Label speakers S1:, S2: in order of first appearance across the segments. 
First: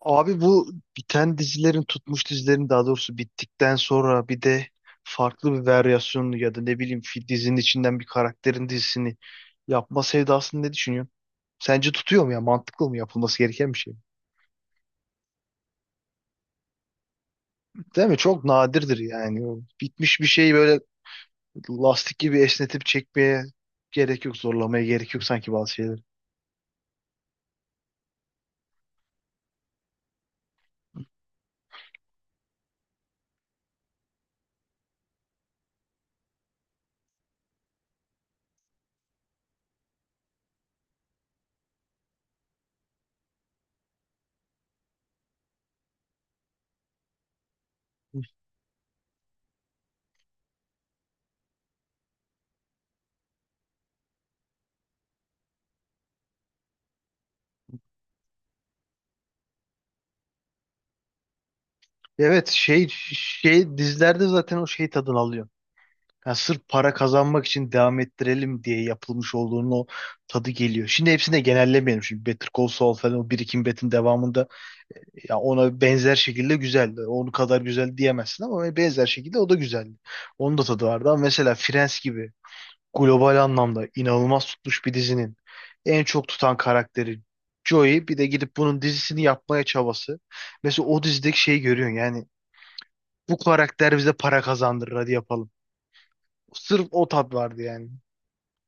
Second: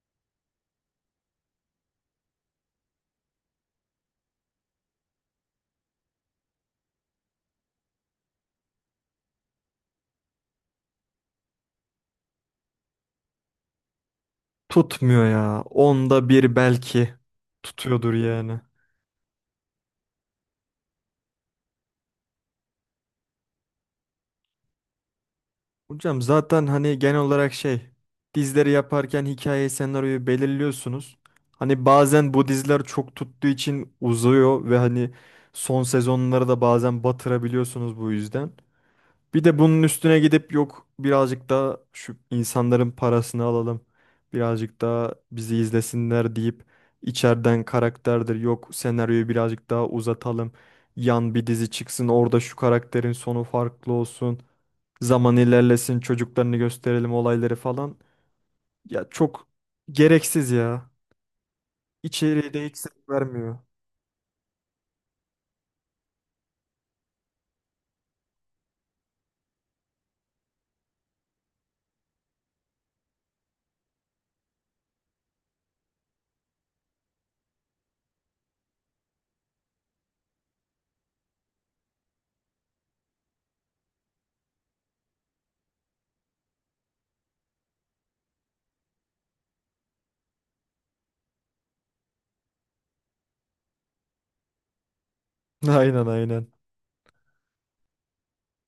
S1: Abi bu biten dizilerin tutmuş dizilerin daha doğrusu bittikten sonra bir de farklı bir varyasyonunu ya da ne bileyim dizinin içinden bir karakterin dizisini yapma sevdasını ne düşünüyorsun? Sence tutuyor mu ya? Mantıklı mı, yapılması gereken bir şey mi?
S2: Tutmuyor ya. Onda bir belki
S1: Değil
S2: tutuyordur
S1: mi? Çok
S2: yani.
S1: nadirdir yani. O bitmiş bir şeyi böyle lastik gibi esnetip çekmeye gerek yok, zorlamaya gerek yok sanki bazı şeyler.
S2: Hocam zaten hani genel olarak şey dizileri yaparken hikayeyi senaryoyu belirliyorsunuz. Hani bazen bu diziler çok tuttuğu için uzuyor ve hani son sezonları da bazen batırabiliyorsunuz bu yüzden. Bir de bunun üstüne gidip yok birazcık daha şu insanların parasını alalım. Birazcık daha bizi izlesinler deyip içeriden karakterdir yok senaryoyu birazcık daha uzatalım. Yan bir dizi çıksın orada şu karakterin sonu farklı olsun. Zaman ilerlesin çocuklarını gösterelim olayları falan. Ya çok gereksiz ya.
S1: Evet,
S2: İçeriği de hiç
S1: şey
S2: zevk vermiyor.
S1: şey dizilerde zaten o şey tadını alıyor. Yani sırf para kazanmak için devam ettirelim diye yapılmış olduğunun o tadı geliyor. Şimdi hepsini de genellemeyelim. Şimdi Better Call Saul falan, o Breaking Bad'in devamında ya, ona benzer şekilde güzeldi. Onu kadar güzel diyemezsin ama benzer şekilde o da güzeldi. Onun da tadı vardı ama mesela Friends gibi global anlamda inanılmaz tutmuş bir dizinin en çok tutan karakteri Joey, bir de gidip bunun dizisini yapmaya çabası. Mesela o dizideki şeyi görüyorsun yani, bu karakter bize para kazandırır hadi yapalım.
S2: Aynen, aynen.
S1: Sırf o tat vardı yani.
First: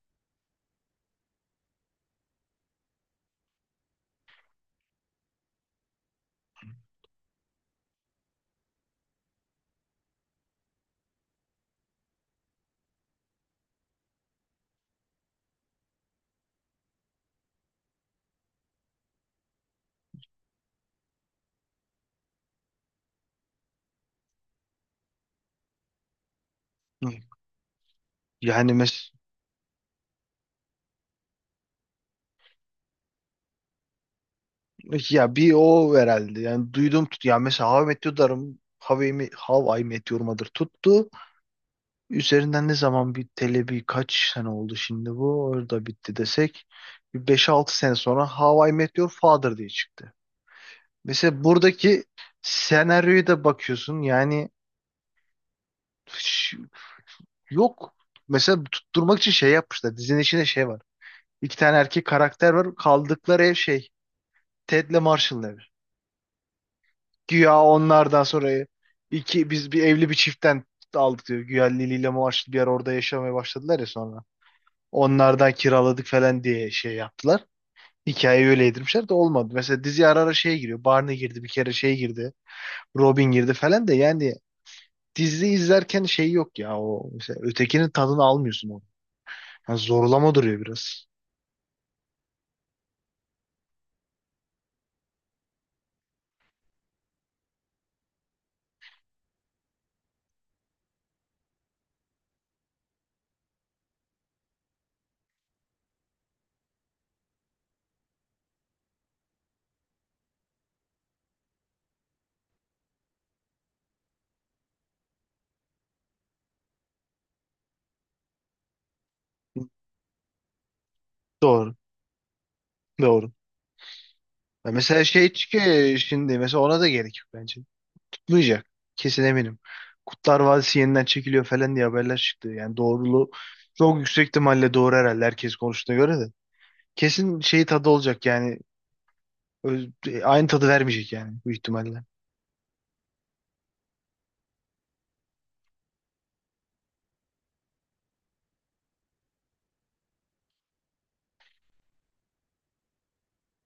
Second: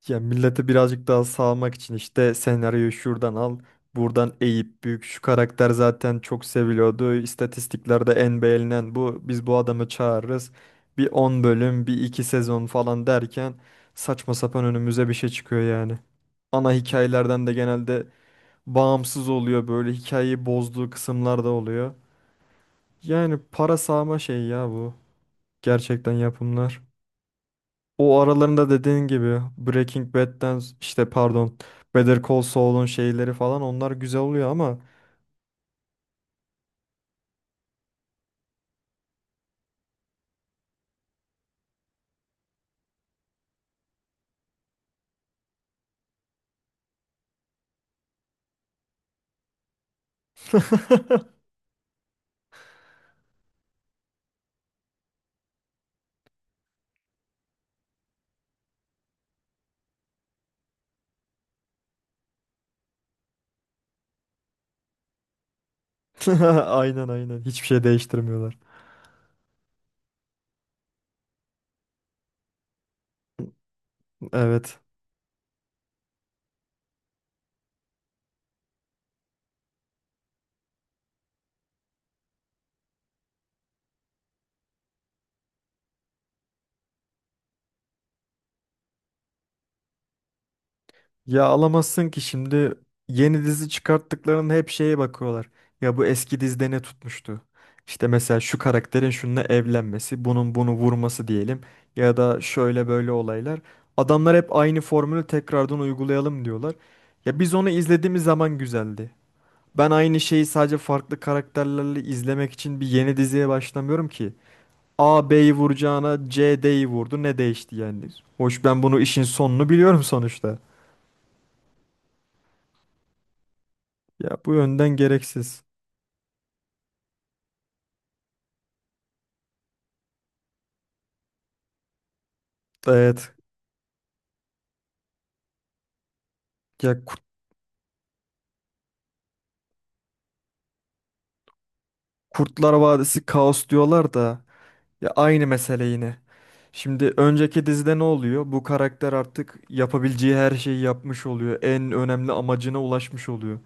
S2: Ya millete birazcık daha sağlamak için işte senaryoyu şuradan al, buradan eğip büyük şu karakter zaten çok seviliyordu. İstatistiklerde en beğenilen bu. Biz bu adamı çağırırız. Bir 10 bölüm, bir 2 sezon falan derken saçma sapan önümüze bir şey çıkıyor yani. Ana hikayelerden de genelde bağımsız oluyor, böyle hikayeyi bozduğu kısımlar da oluyor. Yani para sağma şey ya bu. Gerçekten yapımlar. O aralarında
S1: Yani
S2: dediğin gibi Breaking Bad'den, işte pardon, Better Call Saul'un şeyleri falan onlar güzel oluyor ama
S1: ya bir o herhalde. Yani duydum tut. Ya mesela How I Met Your Darım How I Met How I Met Your Mother tuttu. Üzerinden ne zaman, bir bir kaç sene oldu şimdi bu? Orada bitti desek. Bir beş altı sene sonra How I Met Your Father diye çıktı. Mesela buradaki senaryoya da bakıyorsun. Ş- Yok. Mesela tutturmak için şey yapmışlar. Dizinin içinde şey var. İki tane erkek karakter var. Kaldıkları ev şey, Ted'le Marshall'ın evi.
S2: aynen, aynen,
S1: Güya
S2: hiçbir şey
S1: onlardan
S2: değiştirmiyorlar.
S1: sonra biz bir evli bir çiftten aldık diyor. Güya Lili ile Muaşlı bir yer, orada yaşamaya başladılar ya sonra.
S2: Evet.
S1: Onlardan kiraladık falan diye şey yaptılar. Hikayeyi öyle yedirmişler de olmadı. Mesela dizi ara ara şeye giriyor. Barney girdi bir kere, şey girdi, Robin girdi falan da yani dizi izlerken şey yok ya, o mesela ötekinin tadını almıyorsun onu. Yani zorlama duruyor biraz.
S2: Ya alamazsın ki, şimdi yeni dizi çıkarttıklarının hep şeye bakıyorlar. Ya bu eski dizide ne tutmuştu? İşte mesela şu karakterin şununla evlenmesi, bunun bunu vurması diyelim ya da şöyle böyle olaylar. Adamlar hep aynı formülü tekrardan uygulayalım diyorlar. Ya biz onu izlediğimiz zaman güzeldi. Ben aynı şeyi sadece farklı karakterlerle izlemek için bir yeni diziye başlamıyorum ki. A B'yi vuracağına C D'yi vurdu. Ne değişti yani? Hoş ben bunu, işin sonunu biliyorum sonuçta.
S1: Doğru. Doğru.
S2: Ya bu
S1: Ya
S2: yönden
S1: mesela şey
S2: gereksiz.
S1: çıkıyor şimdi, mesela ona da gerek yok bence. Kutlayacak. Kesin eminim. Kurtlar Vadisi yeniden çekiliyor falan diye haberler çıktı. Yani doğruluğu
S2: Evet.
S1: çok yüksek, ihtimalle doğru herhalde, herkes konuştuğuna göre de.
S2: Ya Kurt-
S1: Kesin şey tadı olacak yani. Aynı tadı vermeyecek yani bu ihtimalle.
S2: Kurtlar Vadisi kaos diyorlar da ya aynı mesele yine. Şimdi önceki dizide ne oluyor? Bu karakter artık yapabileceği her şeyi yapmış oluyor. En önemli amacına ulaşmış oluyor.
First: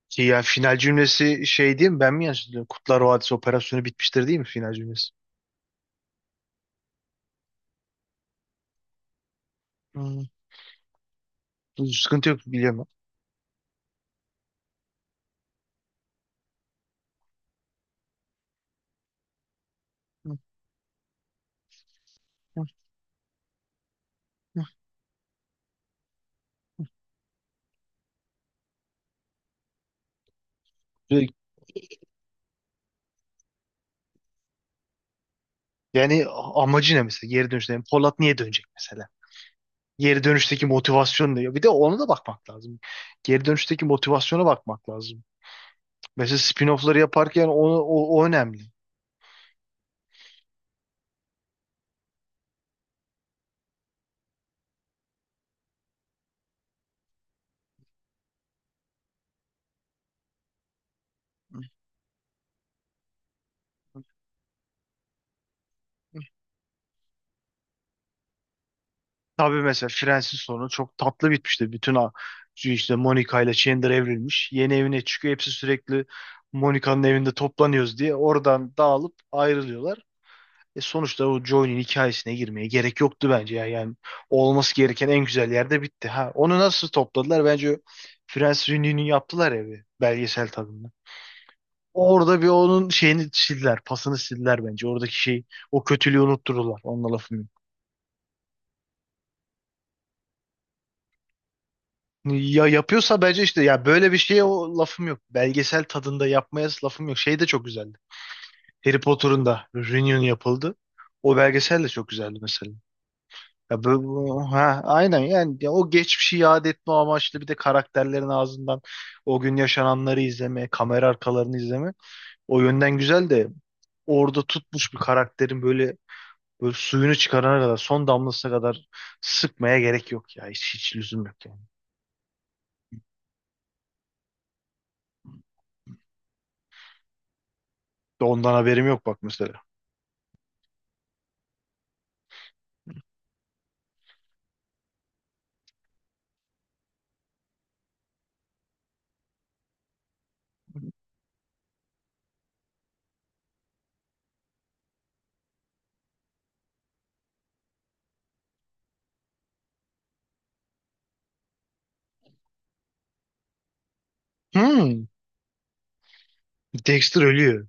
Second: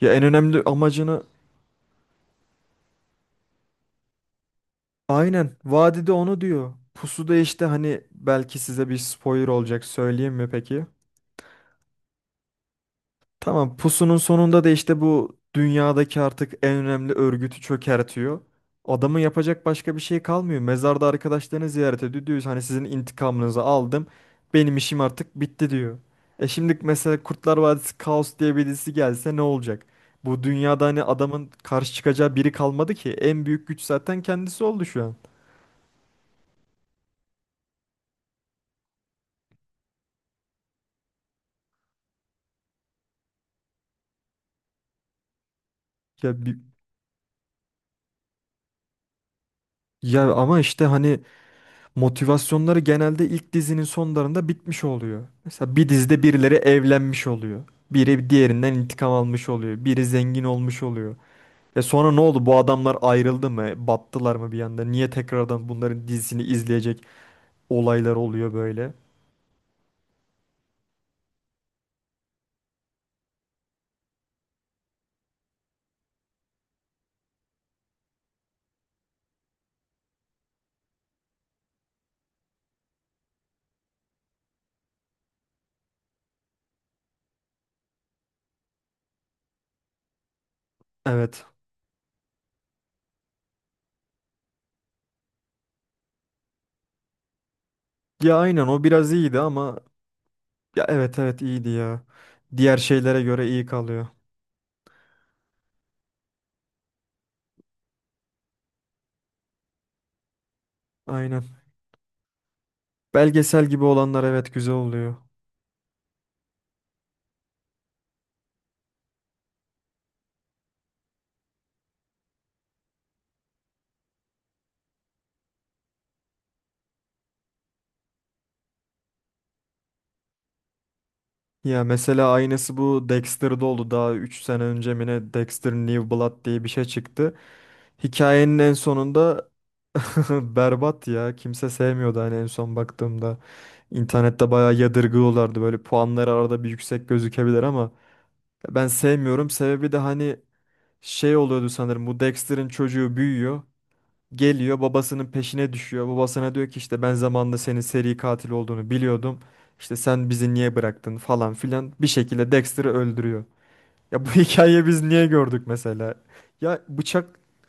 S2: Ya
S1: Ki
S2: en
S1: ya
S2: önemli
S1: final
S2: amacını.
S1: cümlesi şey değil mi? Ben mi yanlış hatırlıyorum? Kurtlar Vadisi operasyonu bitmiştir, değil mi final cümlesi?
S2: Aynen. Vadide onu diyor. Pusu'da, işte hani belki size bir spoiler olacak,
S1: Hmm.
S2: söyleyeyim mi peki?
S1: Sıkıntı yok, biliyorum.
S2: Tamam, Pusu'nun sonunda da işte bu dünyadaki artık en önemli örgütü çökertiyor. Adamın yapacak başka bir şey
S1: Ben. Hı,
S2: kalmıyor. Mezarda arkadaşlarını ziyaret ediyor. Diyor hani sizin intikamınızı aldım.
S1: hı,
S2: Benim işim artık bitti diyor. E şimdi mesela Kurtlar Vadisi Kaos diye birisi gelse ne olacak? Bu dünyada hani
S1: hı.
S2: adamın karşı çıkacağı biri kalmadı ki. En büyük güç zaten kendisi oldu şu an.
S1: Yani amacı ne mesela geri dönüşte? Yani Polat niye dönecek mesela? Geri dönüşteki motivasyon diyor. Bir de ona da bakmak lazım. Geri dönüşteki motivasyona bakmak lazım.
S2: Ya
S1: Mesela
S2: bi-
S1: spin-off'ları yaparken o önemli.
S2: Ya ama işte hani motivasyonları genelde ilk dizinin sonlarında bitmiş oluyor. Mesela bir dizide birileri evlenmiş oluyor. Biri diğerinden intikam almış oluyor. Biri zengin olmuş oluyor. E sonra ne oldu? Bu adamlar ayrıldı mı? Battılar mı bir anda? Niye tekrardan bunların dizisini izleyecek olaylar oluyor böyle?
S1: Tabii mesela Friends'in sonu çok tatlı bitmişti. Bütün a- işte Monica ile Chandler evrilmiş. Yeni evine çıkıyor. Hepsi sürekli Monica'nın evinde toplanıyoruz diye. Oradan dağılıp ayrılıyorlar. E sonuçta o John'un hikayesine girmeye gerek yoktu bence ya. Yani olması gereken en güzel yerde bitti. Ha, onu nasıl topladılar? Bence Prens Rini'nin yaptılar ya, bir belgesel tadında.
S2: Evet.
S1: Orada bir onun şeyini sildiler, pasını sildiler bence. Oradaki şey, o kötülüğü unuttururlar. Onunla lafım yok.
S2: Ya aynen o biraz iyiydi ama ya evet, evet, iyiydi ya.
S1: Ya
S2: Diğer şeylere
S1: yapıyorsa bence
S2: göre
S1: işte,
S2: iyi
S1: ya
S2: kalıyor.
S1: böyle bir şeye o lafım yok. Belgesel tadında yapmaya lafım yok. Şey de çok güzeldi. Harry Potter'ın da reunion yapıldı. O
S2: Aynen.
S1: belgesel de çok güzeldi mesela.
S2: Belgesel gibi
S1: Ya
S2: olanlar evet güzel
S1: ha,
S2: oluyor.
S1: aynen yani, ya o geçmişi yad etme amaçlı, bir de karakterlerin ağzından o gün yaşananları izleme, kamera arkalarını izleme. O yönden güzel de, orada tutmuş bir karakterin böyle, böyle suyunu çıkarana kadar, son damlasına kadar sıkmaya gerek yok ya. Hiç, hiç lüzum yok yani.
S2: Ya mesela aynısı bu Dexter'da oldu. Daha 3 sene önce mi ne, Dexter New Blood diye bir şey çıktı.
S1: De ondan
S2: Hikayenin en
S1: haberim yok bak
S2: sonunda
S1: mesela.
S2: berbat ya. Kimse sevmiyordu hani en son baktığımda. İnternette bayağı yadırgıyorlardı. Böyle puanları arada bir yüksek gözükebilir ama ben sevmiyorum. Sebebi de hani şey oluyordu sanırım. Bu Dexter'ın çocuğu büyüyor. Geliyor babasının peşine düşüyor. Babasına diyor ki işte ben zamanında senin seri katil olduğunu biliyordum. İşte sen bizi niye bıraktın falan filan. Bir şekilde Dexter'ı öldürüyor. Ya bu hikayeyi biz
S1: Hmm.
S2: niye gördük mesela? Ya
S1: Dexter
S2: bıçak
S1: ölüyor.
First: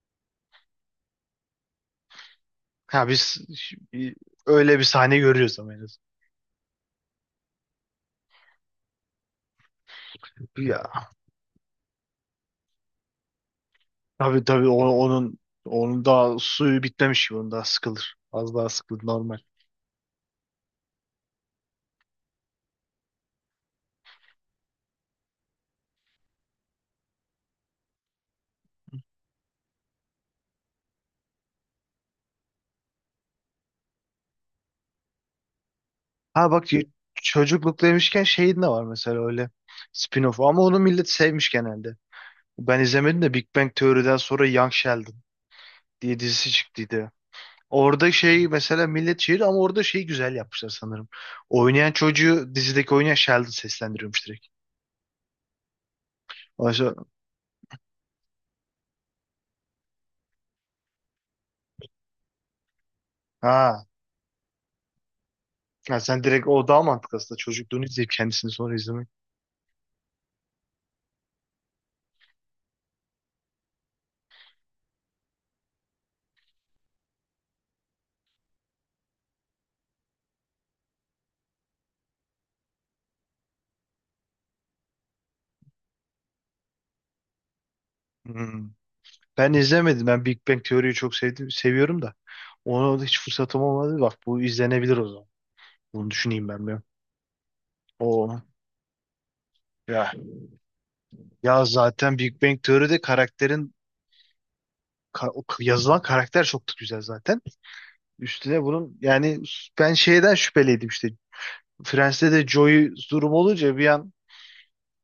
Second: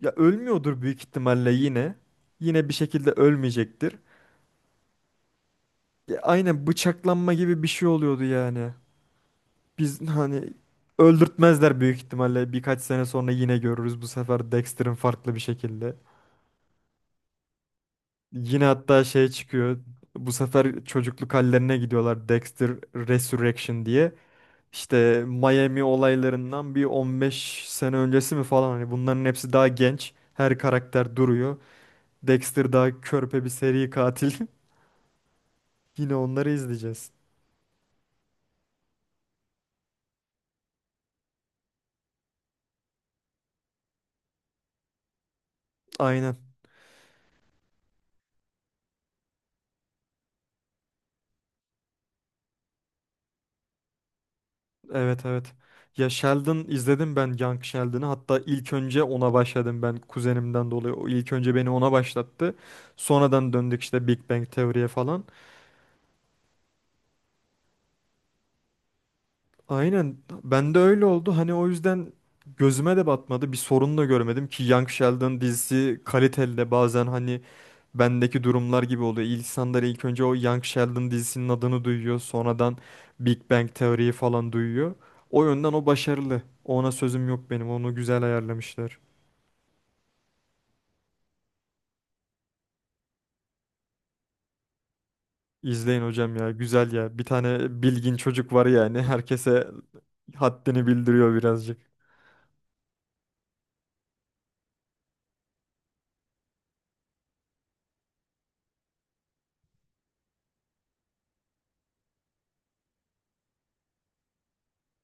S2: ya ölmüyordur büyük ihtimalle yine. Yine bir
S1: Ha
S2: şekilde
S1: biz
S2: ölmeyecektir.
S1: öyle bir sahne görüyoruz ama en
S2: Ya aynen bıçaklanma gibi bir şey oluyordu yani. Biz hani
S1: azından.
S2: öldürtmezler büyük ihtimalle. Birkaç sene sonra yine görürüz bu
S1: Tabii
S2: sefer
S1: tabii, o-
S2: Dexter'ın farklı
S1: onun
S2: bir şekilde.
S1: onun daha suyu bitmemiş gibi, onun daha sıkılır. Az
S2: Yine
S1: daha
S2: hatta
S1: sıkılır
S2: şey
S1: normal.
S2: çıkıyor. Bu sefer çocukluk hallerine gidiyorlar. Dexter Resurrection diye. İşte Miami olaylarından bir 15 sene öncesi mi falan. Hani bunların hepsi daha genç. Her karakter duruyor. Dexter daha körpe bir seri katil. Yine onları
S1: Ha bak,
S2: izleyeceğiz.
S1: çocukluk demişken şeyin de var mesela, öyle spin-off ama onu millet sevmiş genelde. Ben izlemedim de, Big Bang Theory'den sonra Young Sheldon diye
S2: Aynen.
S1: dizisi çıktıydı. Orada şey mesela, millet şiir ama orada şeyi güzel yapmışlar sanırım. Oynayan çocuğu dizideki oynayan Sheldon seslendiriyormuş direkt.
S2: Evet, evet. Ya Sheldon
S1: Oysa,
S2: izledim ben, Young Sheldon'ı. Hatta ilk önce ona başladım ben kuzenimden dolayı. O ilk önce beni ona başlattı. Sonradan döndük
S1: ha,
S2: işte Big Bang Teori'ye falan.
S1: ha sen direkt, o daha mantıklı aslında, çocukluğunu izleyip kendisini sonra izlemek.
S2: Aynen. Ben de öyle oldu. Hani o yüzden gözüme de batmadı. Bir sorun da görmedim ki, Young Sheldon dizisi kaliteli de bazen hani bendeki durumlar gibi oluyor. İnsanlar ilk önce o Young Sheldon dizisinin adını duyuyor. Sonradan Big Bang teoriyi falan duyuyor. O yönden o başarılı. Ona sözüm yok benim. Onu güzel
S1: Hmm.
S2: ayarlamışlar.
S1: Ben izlemedim. Ben Big Bang Teori'yi çok sevdim, seviyorum da. Ona da hiç fırsatım olmadı. Bak, bu izlenebilir o zaman.
S2: İzleyin
S1: Bunu
S2: hocam
S1: düşüneyim
S2: ya.
S1: ben bir.
S2: Güzel ya. Bir tane bilgin
S1: O
S2: çocuk var yani. Herkese
S1: ya
S2: haddini bildiriyor
S1: ya
S2: birazcık.
S1: zaten Big Bang Teori'de karakterin, yazılan karakter çok da güzel zaten. Üstüne bunun yani, ben şeyden şüpheliydim işte. Friends'te de Joey durum olunca bir an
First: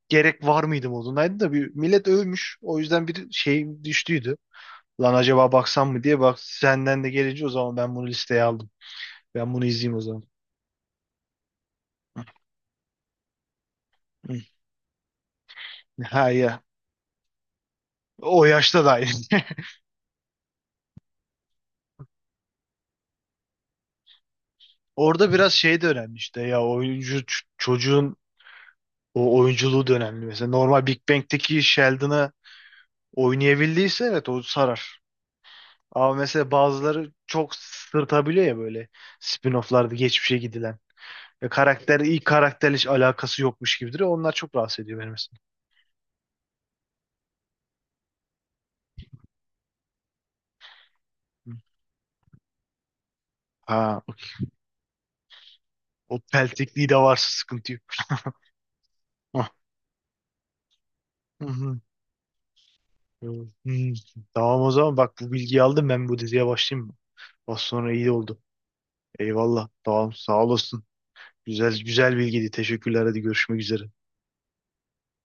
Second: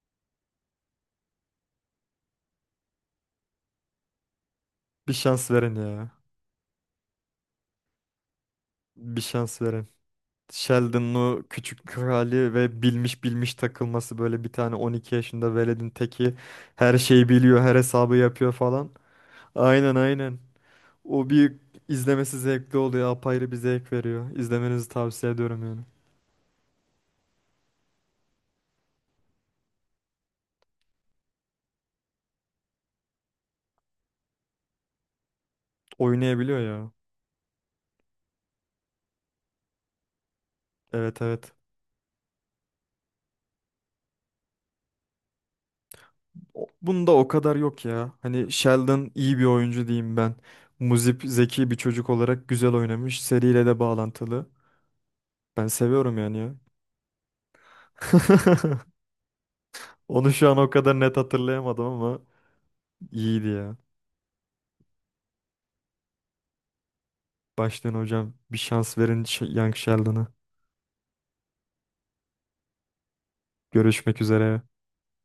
S1: gerek var mıydı modundaydı da, bir millet övmüş. O yüzden bir şey düştüydü.
S2: Bir
S1: Lan
S2: şans
S1: acaba
S2: verin
S1: baksam mı
S2: ya.
S1: diye, bak senden de gelince o zaman ben bunu listeye aldım.
S2: Bir
S1: Ben
S2: şans
S1: bunu
S2: verin.
S1: izleyeyim o zaman.
S2: Sheldon'lu küçük krali ve bilmiş bilmiş takılması, böyle bir tane 12 yaşında veledin
S1: Ha
S2: teki
S1: ya.
S2: her şeyi biliyor, her hesabı
S1: O
S2: yapıyor
S1: yaşta
S2: falan.
S1: da aynı.
S2: Aynen, aynen. O bir izlemesi zevkli oluyor, apayrı bir zevk veriyor. İzlemenizi tavsiye
S1: Orada biraz
S2: ediyorum yani.
S1: şey de önemli işte, ya oyuncu, çocuğun o oyunculuğu da önemli. Mesela normal Big Bang'teki Sheldon'ı oynayabildiyse evet o sarar. Ama mesela
S2: Oynayabiliyor ya.
S1: bazıları çok sırtabiliyor ya, böyle spin-off'larda geçmişe gidilen.
S2: Evet,
S1: Ve
S2: evet.
S1: karakter ilk karakterle hiç alakası yokmuş gibidir. Onlar çok rahatsız ediyor beni mesela.
S2: Bunda o kadar yok ya. Hani Sheldon iyi bir oyuncu diyeyim ben. Muzip
S1: Hı.
S2: zeki bir çocuk olarak güzel oynamış. Seriyle de
S1: Ha,
S2: bağlantılı. Ben seviyorum
S1: o
S2: yani ya.
S1: peltekliği de varsa sıkıntı yok. Hah.
S2: Onu şu an o kadar net
S1: Hı hı.
S2: hatırlayamadım ama
S1: Hı.
S2: İyiydi ya.
S1: Tamam o zaman, bak bu bilgiyi aldım, ben bu diziye başlayayım mı? Az sonra
S2: Baştan
S1: iyi
S2: hocam
S1: oldu.
S2: bir şans verin
S1: Eyvallah.
S2: Young
S1: Tamam,
S2: Sheldon'a.
S1: sağ olasın. Güzel güzel bilgiydi. Teşekkürler. Hadi, görüşmek üzere.
S2: Görüşmek üzere.